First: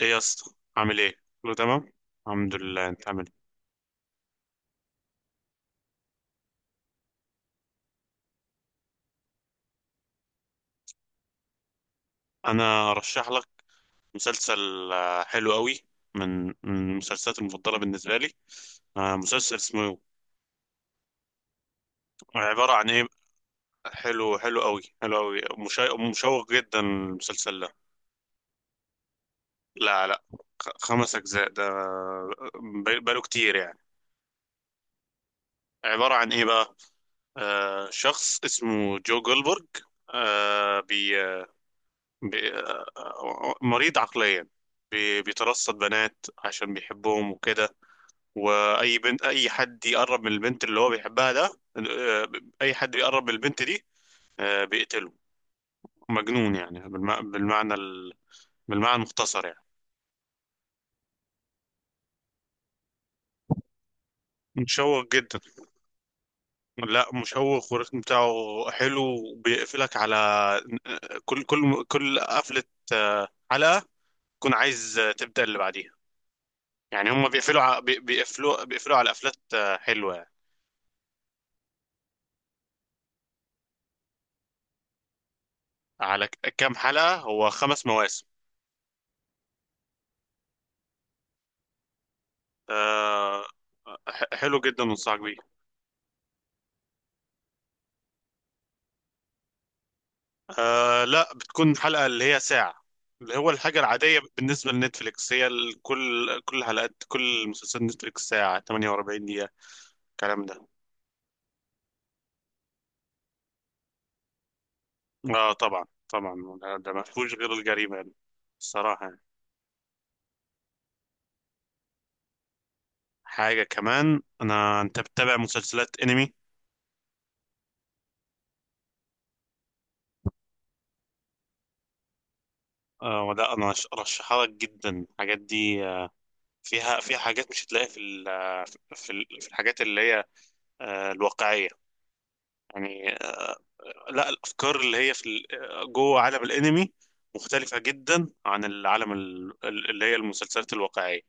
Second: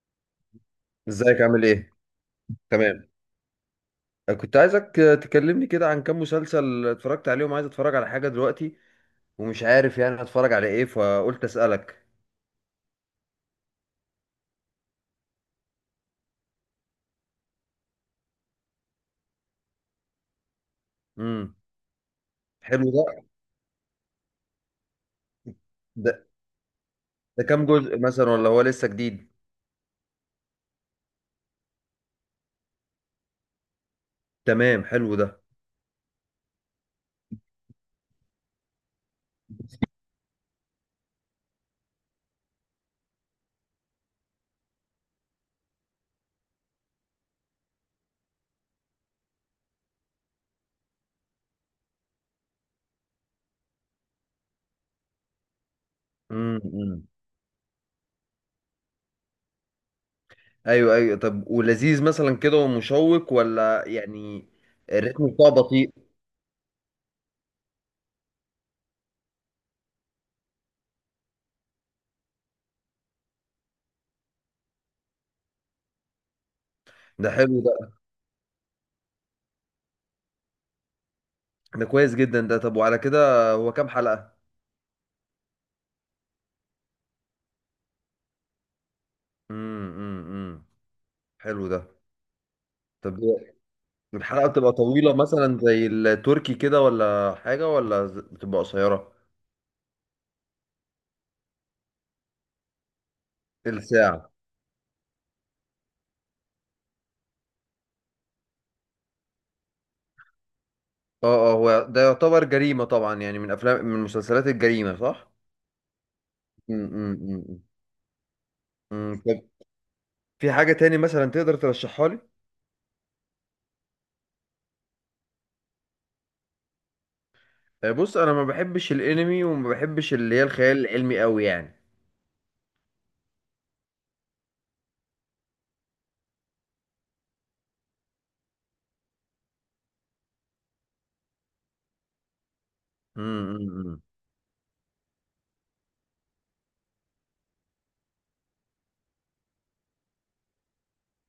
ايه يا اسطى، عامل ايه؟ ازيك كله عامل ايه؟ تمام، الحمد لله. انت تمام. عامل ايه؟ كنت عايزك تكلمني كده عن كام مسلسل اتفرجت عليهم، عايز اتفرج على حاجة دلوقتي ومش عارف يعني اتفرج على ايه، فقلت اسألك. انا ارشح لك مسلسل حلو قوي، من المسلسلات المفضله بالنسبه لي. مسلسل اسمه، امم. عباره حلو عن ايه؟ ده. حلو، حلو قوي، ده مشوق جدا ده المسلسل كام ده. جزء مثلا ولا هو لسه جديد؟ لا لا، خمس اجزاء ده، بقاله كتير يعني. تمام، حلو ده. عباره عن ايه بقى؟ شخص اسمه جو جولبرج، بي... آه، مريض عقليا، بيترصد بنات عشان بيحبهم وكده. واي بنت، اي حد يقرب من البنت اللي هو بيحبها ده، آه، اي حد بيقرب من البنت دي، بيقتله. مجنون امم، يعني، امم. بالمعنى المختصر يعني. ايوه، ايوه، طب ولذيذ مثلا كده ومشوق، ولا يعني مشوق الريتم جدا. بتاعه بطيء؟ لا، مشوق والريتم بتاعه حلو، وبيقفلك على كل قفلة حلقة تكون عايز تبدأ اللي بعديها. يعني هم ده حلو بيقفلوا ده بيقفلوا على قفلات حلوة يعني. ده كويس جدا. ده، طب وعلى كده هو كام حلقة؟ على كام حلقة؟ هو خمس مواسم. امم، امم، امم. حلو ده. طب، آه. الحلقة حلو بتبقى جدا، طويلة انصحك بيه. مثلا زي التركي كده ولا حاجة، ولا بتبقى قصيرة؟ لا، بتكون حلقة اللي هي ساعة، اللي هو الحاجة العادية الساعة. بالنسبة لنتفليكس. هي كل حلقات كل مسلسل نتفليكس ساعة 48 دقيقة، الكلام ده. اه، اه، هو ده يعتبر جريمة طبعا، يعني من أفلام، من مسلسلات الجريمة، صح؟ اه طبعا طبعا، ده ما فيهوش غير امم. الجريمة يعني. الصراحة يعني. طب، في حاجة تاني مثلا تقدر ترشحها لي؟ حاجة كمان. انا، انت بتتابع مسلسلات انمي؟ بص، أنا ما بحبش الأنمي وما بحبش اللي هي الخيال العلمي أوي يعني. ولا؟ انا ارشحها لك جدا الحاجات دي. فيها حاجات مش هتلاقيها في الحاجات اللي هي الواقعية يعني. امم. لا، الأفكار اللي هي في ال- آه، جوه عالم الأنمي مختلفة جدا عن العالم، اللي هي المسلسلات الواقعية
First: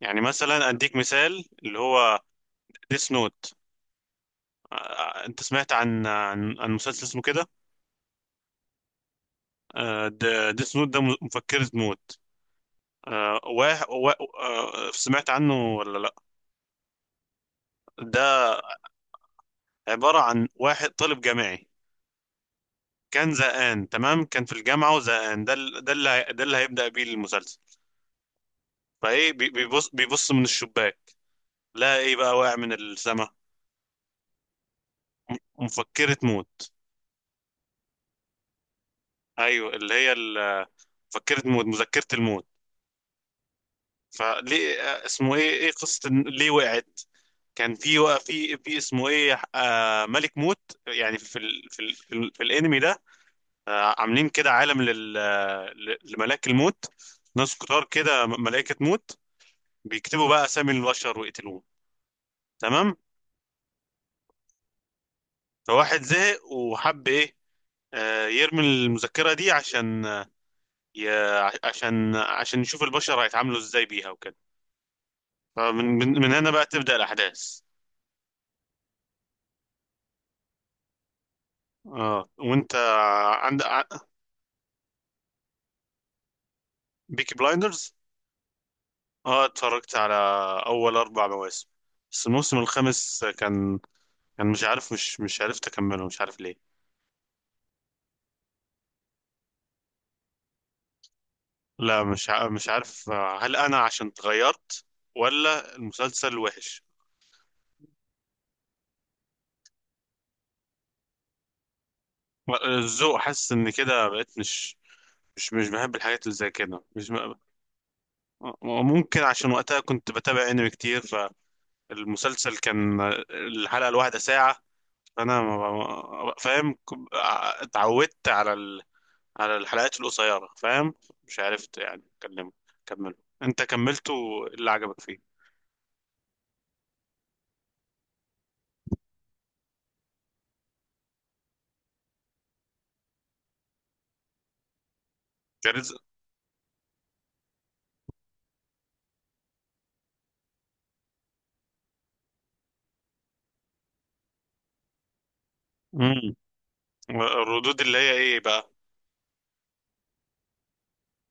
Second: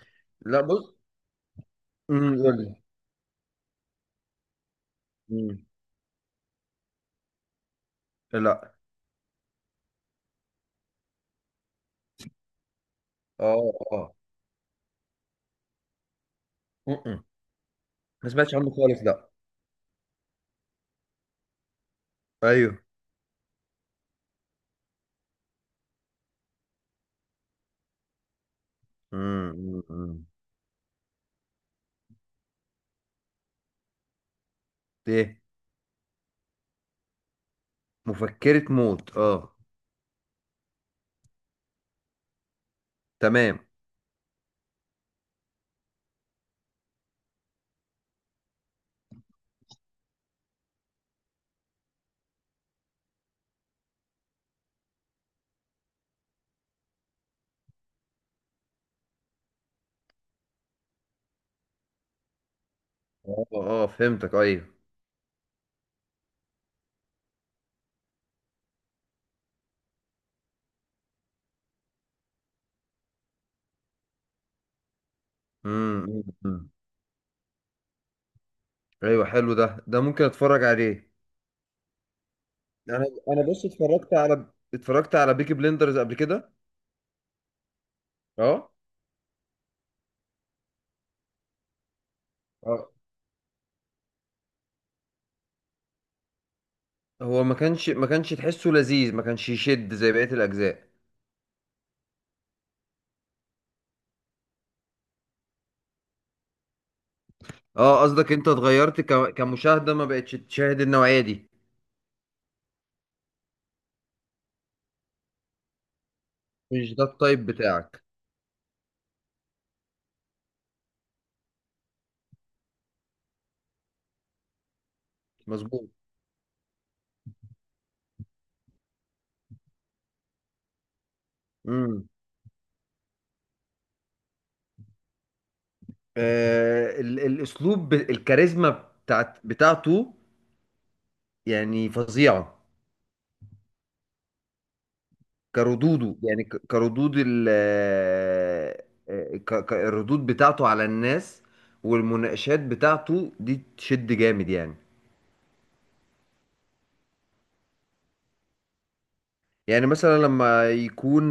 يعني. لا، مثلا بص. أديك مثال، اللي هو امم، قول لي. ديس نوت. أنت مم. سمعت عن عن مسلسل اسمه كده؟ لا. ديس نوت ده مفكرة موت. اه، واحد اه. سمعت عنه ولا لا؟ مم. ما ده سمعتش عنه خالص، لا. عبارة عن واحد طالب جامعي ايوه. كان زهقان. تمام، كان في الجامعة وزهقان. ده ال- ده اللي هي- ده اللي هيبدأ بيه المسلسل. فايه بي- بيبص امم. بيبص من الشباك. لا ايه بقى؟ واقع من السما، م- ايه؟ مفكرة موت. مفكرة موت، اه. ايوه، اللي هي مفكرة موت، مذكرة الموت. تمام. فليه اسمه ايه، ايه قصة ليه وقعت؟ كان في، وقع في اسمه ايه ملك موت. يعني في الانمي ده، آه، عاملين كده عالم لملاك الموت. ناس كتار كده، ملائكة موت بيكتبوا بقى اسامي البشر ويقتلوهم، تمام. اه، اه، فهمتك، ايوه. فواحد زهق وحب ايه، يرمي المذكرة دي عشان ي... عشان يشوف البشر هيتعاملوا ازاي بيها وكده. فمن امم، من, أمم، من هنا بقى أمم. تبدأ الأحداث. ايوه، حلو ده ممكن اتفرج عليه. اه، وانت؟ انا انا عند بص، ع- اتفرجت على بيكي بليندرز قبل كده. بيكي بلايندرز. اه، اه، اتفرجت على أول أربع مواسم، بس الموسم اه، الخامس كان، كان مش عارف، مش عرفت أكمله، مش عارف ليه. هو ما كانش تحسه لذيذ، ما كانش يشد زي بقية الاجزاء؟ لا، مش مش عارف هل أنا عشان اتغيرت، ولا المسلسل وحش. اه، قصدك انت اتغيرت كمشاهدة، ما بقتش تشاهد النوعية دي؟ الذوق، حاسس إن كده بقيت مش بحب الحاجات اللي زي كده، مش ده مش التايب بتاعك. ممكن. عشان وقتها كنت بتابع انمي كتير، فالمسلسل كان الحلقة الواحدة ساعة، فانا مظبوط. فاهم، اتعودت على على الحلقات القصيرة، فاهم، مش عرفت يعني امم. اكلمه، كمله. انت كملته؟ اللي عجبك فيه؟ الاسلوب الكاريزما بتاعته يعني فظيعة. كاريزما. كردوده يعني، كردود ال آه، آه، ك- ك- الردود بتاعته على الناس، والمناقشات بتاعته دي تشد جامد يعني. امم. الردود اللي هي ايه بقى؟ يعني مثلا لما يكون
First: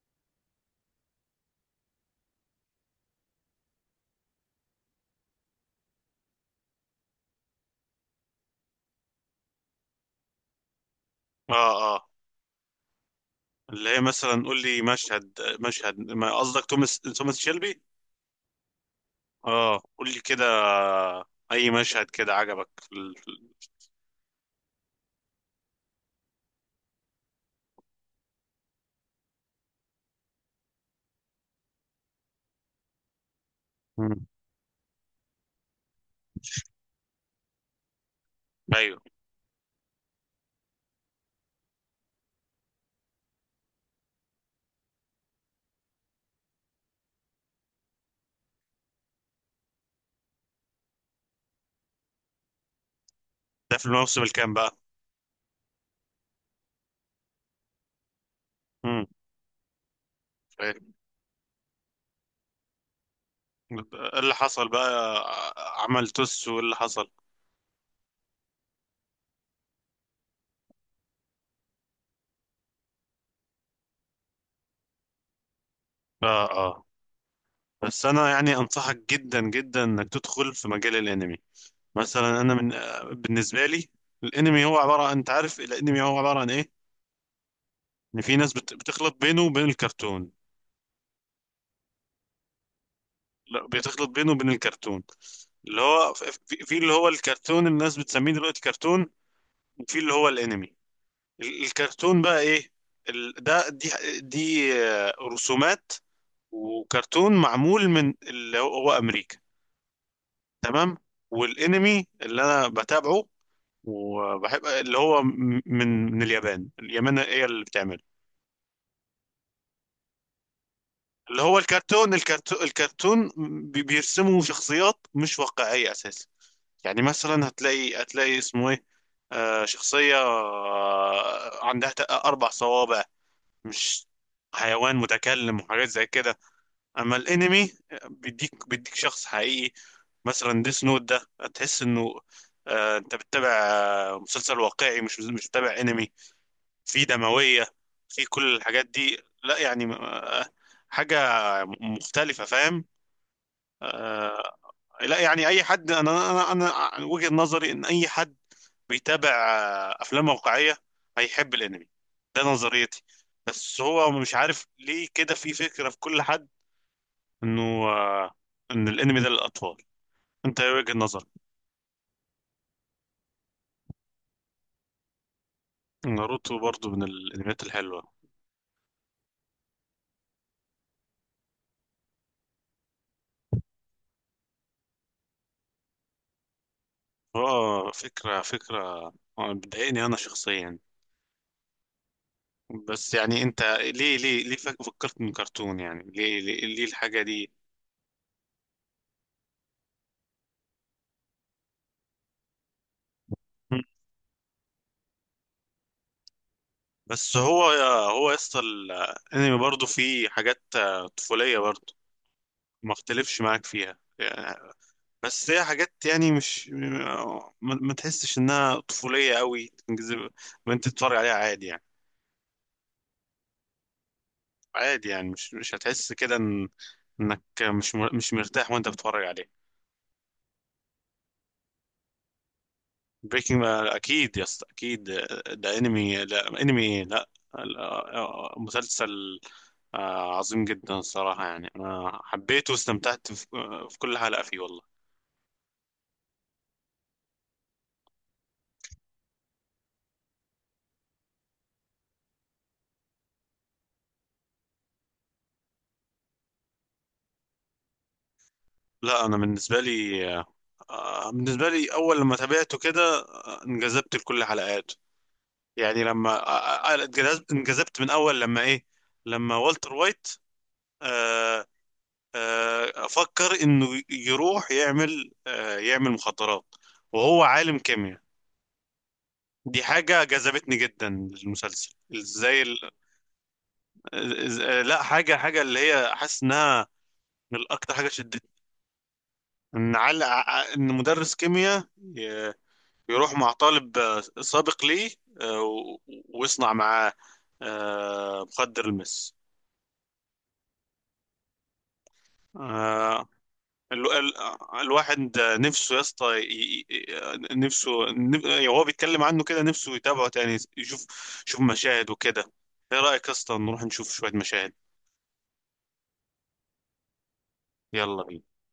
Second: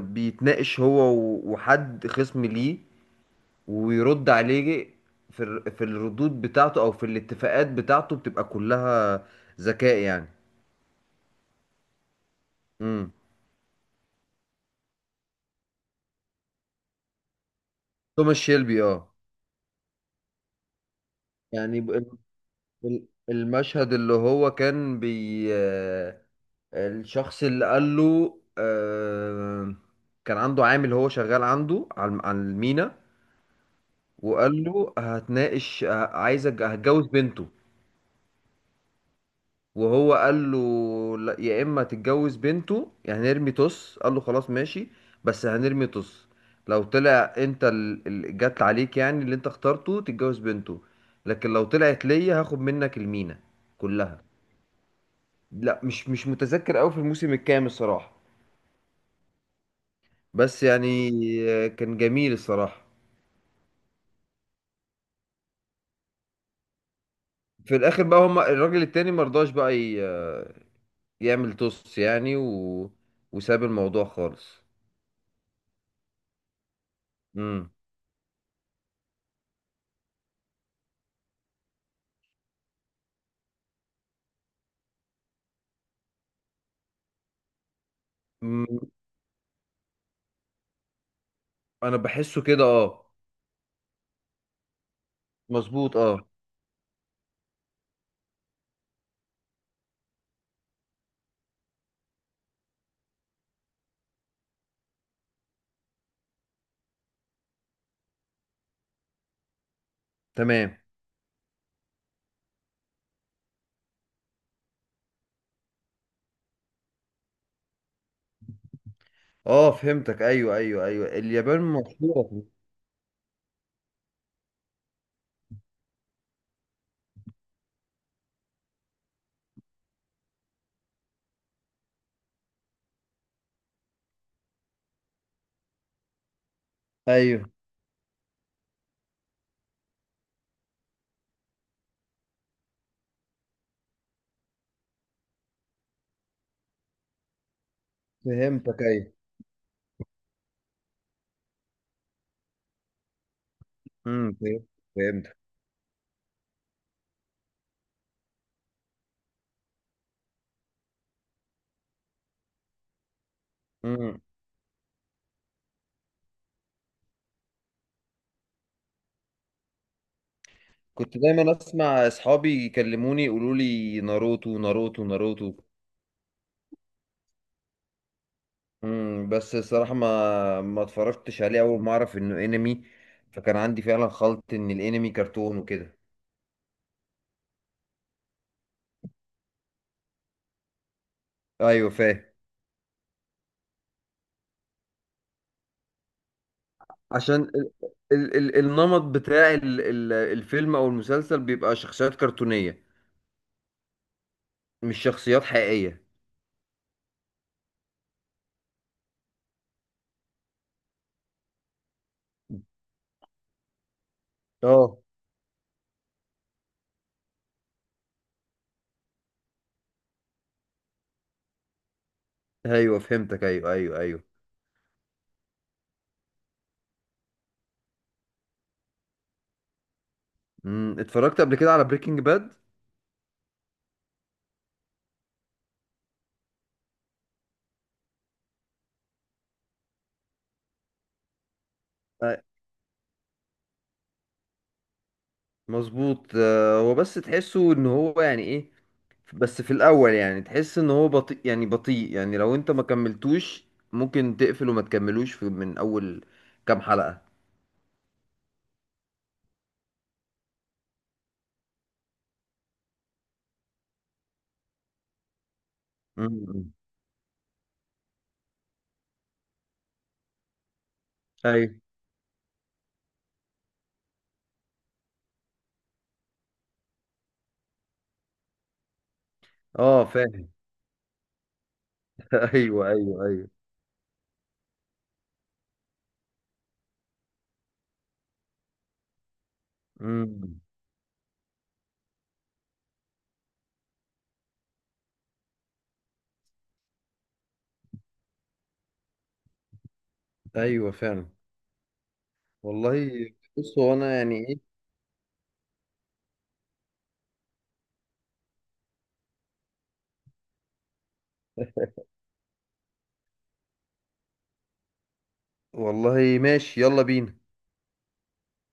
بيتناقش هو وحد خصم ليه، ويرد عليه، في الردود بتاعته او في الاتفاقات بتاعته، بتبقى كلها ذكاء يعني. اه اه. امم. اللي هي مثلا، قول لي مشهد، مشهد ما قصدك توماس، شيلبي؟ توماس شيلبي، اه. اه، قول لي كده، اي يعني مشهد كده عجبك في المشهد اللي هو كان بي آه، الشخص اللي قال له كان عنده عامل، هو شغال عنده على المينا. مم. وقال له هتناقش، عايز هتجوز بنته. ايوه، وهو قال له: لا، يا اما تتجوز بنته، يعني هنرمي طص، قال له خلاص ماشي، بس هنرمي طص، لو طلع انت اللي جت عليك، يعني اللي انت اخترته تتجوز بنته، لكن لو طلعت ليا هاخد منك المينا ده في كلها. الموسم الكام بقى؟ لا، مش متذكر قوي في الموسم الكام الصراحة، امم. بس ايه يعني كان جميل الصراحة. اللي حصل بقى؟ عمل توس واللي حصل. في الاخر بقى، هم الراجل التاني مرضاش بقى ي... آه، يعمل توس يعني وساب الموضوع خالص. اه اه. امم، بس انا يعني انصحك جدا جدا انك تدخل في مجال الانمي. مثلا انا من بالنسبه لي الانمي هو عباره عن، انت عارف الانمي هو عباره عن ايه؟ ان في ناس أمم. بتخلط بينه وبين الكرتون. انا بحسه كده، اه. لا، بتخلط بينه وبين الكرتون. اللي مظبوط، هو اه. في، اللي هو الكرتون الناس بتسميه دلوقتي كرتون، وفي اللي هو الانمي. الكرتون بقى ايه؟ ال- ده دي دي رسومات، وكرتون معمول من اللي هو امريكا. تمام. تمام. والانمي اللي انا بتابعه وبحب، اللي هو من اليابان. اليابان هي اللي بتعمله. اه، فهمتك، ايوه، ايوه، ايوه، اللي هو اليابان الكرتون مشهورة. الكرتون الكرتون بيرسموا شخصيات مش واقعية اساسا. يعني مثلا، هتلاقي اسمه ايه، شخصية عندها اربع صوابع، مش حيوان متكلم وحاجات زي كده. اما ايوه، الانمي، بيديك شخص حقيقي. مثلا ديس نوت ده، تحس انه انت بتتابع مسلسل واقعي، مش بتتابع انمي. في دموية، في كل فهمتك، الحاجات ايوه. دي. لا يعني، حاجة مختلفة، فاهم. امم، آه لا فهمتك. يعني اي حد، انا عن وجهة نظري ان اي حد بيتابع افلام واقعية هيحب الانمي. ده نظريتي، بس هو امم. مش عارف ليه كده في فكرة في كل حد انه آه، ان الانمي ده للاطفال. انت ايه وجهة كنت نظرك؟ دايما اسمع اصحابي يكلموني، يقولوا لي ناروتو ناروتو ناروتو. ناروتو برضو من الانميات الحلوه. امم، بس الصراحة ما اتفرجتش عليه أول ما أعرف إنه أنمي، فكان عندي فعلا خلط إن الأنمي كرتون وكده. اه، فكره فكره بتضايقني انا شخصيا. أيوه، فاهم. بس يعني انت، ليه ليه ليه فكرت من كرتون يعني؟ ليه الحاجه عشان دي؟ ال ال ال النمط بتاع ال ال الفيلم او المسلسل بيبقى شخصيات كرتونية، مم. مش شخصيات حقيقية. بس هو يا اسطى الانمي برضو فيه حاجات طفوليه برضو، ما اختلفش معاك فيها يعني. اه، بس هي حاجات يعني مش آه، ما, ما تحسش انها طفوليه قوي، تنجذب وانت تتفرج عليها عادي يعني. ايوه، فهمتك، ايوه، ايوه، ايوه. عادي يعني مش هتحس كده إنك مش مرتاح وأنت بتتفرج عليه. امم، اتفرجت قبل كده على بريكنج باد. بريكنج؟ أكيد يا اسطى، أكيد. ده أنمي؟ لا، أنمي إيه؟ لا، لا، مسلسل عظيم جدا الصراحة. يعني أنا أي- حبيته واستمتعت في كل حلقة فيه، والله. مظبوط، هو بس تحسه ان هو يعني ايه، بس في الاول يعني تحس ان هو بطيء، يعني بطيء، يعني لو انت ما كملتوش، ممكن تقفل وما تكملوش في من اول كام حلقة. لا، أنا بالنسبة لي، أول لما تابعته كده انجذبت لكل حلقاته. يعني لما امم. انجذبت من أول لما إيه، لما والتر وايت آه، ايوه، افكر انه يروح يعمل يعمل مخدرات، وهو عالم كيمياء. دي اه، حاجة فاهم. جذبتني جدا للمسلسل، ازاي ايوه، ال... ايوه، ايوه. إز... آه، لا، حاجة اللي هي، حاسس انها الاكتر حاجة شدتني، ان على امم، ع- ان مدرس كيمياء ي- يروح مع طالب سابق ليه آه، و- ويصنع معاه مخدر المس. ايوه فعلا، والله. آه، بص، هو ال... انا ال... يعني ايه. الواحد نفسه يا اسطى، يعني هو بيتكلم عنه كده، نفسه يتابعه تاني، يشوف مشاهد وكده. ايه رأيك يا اسطى، نروح نشوف شوية مشاهد؟ والله، ماشي، يلا بينا. يلا بينا.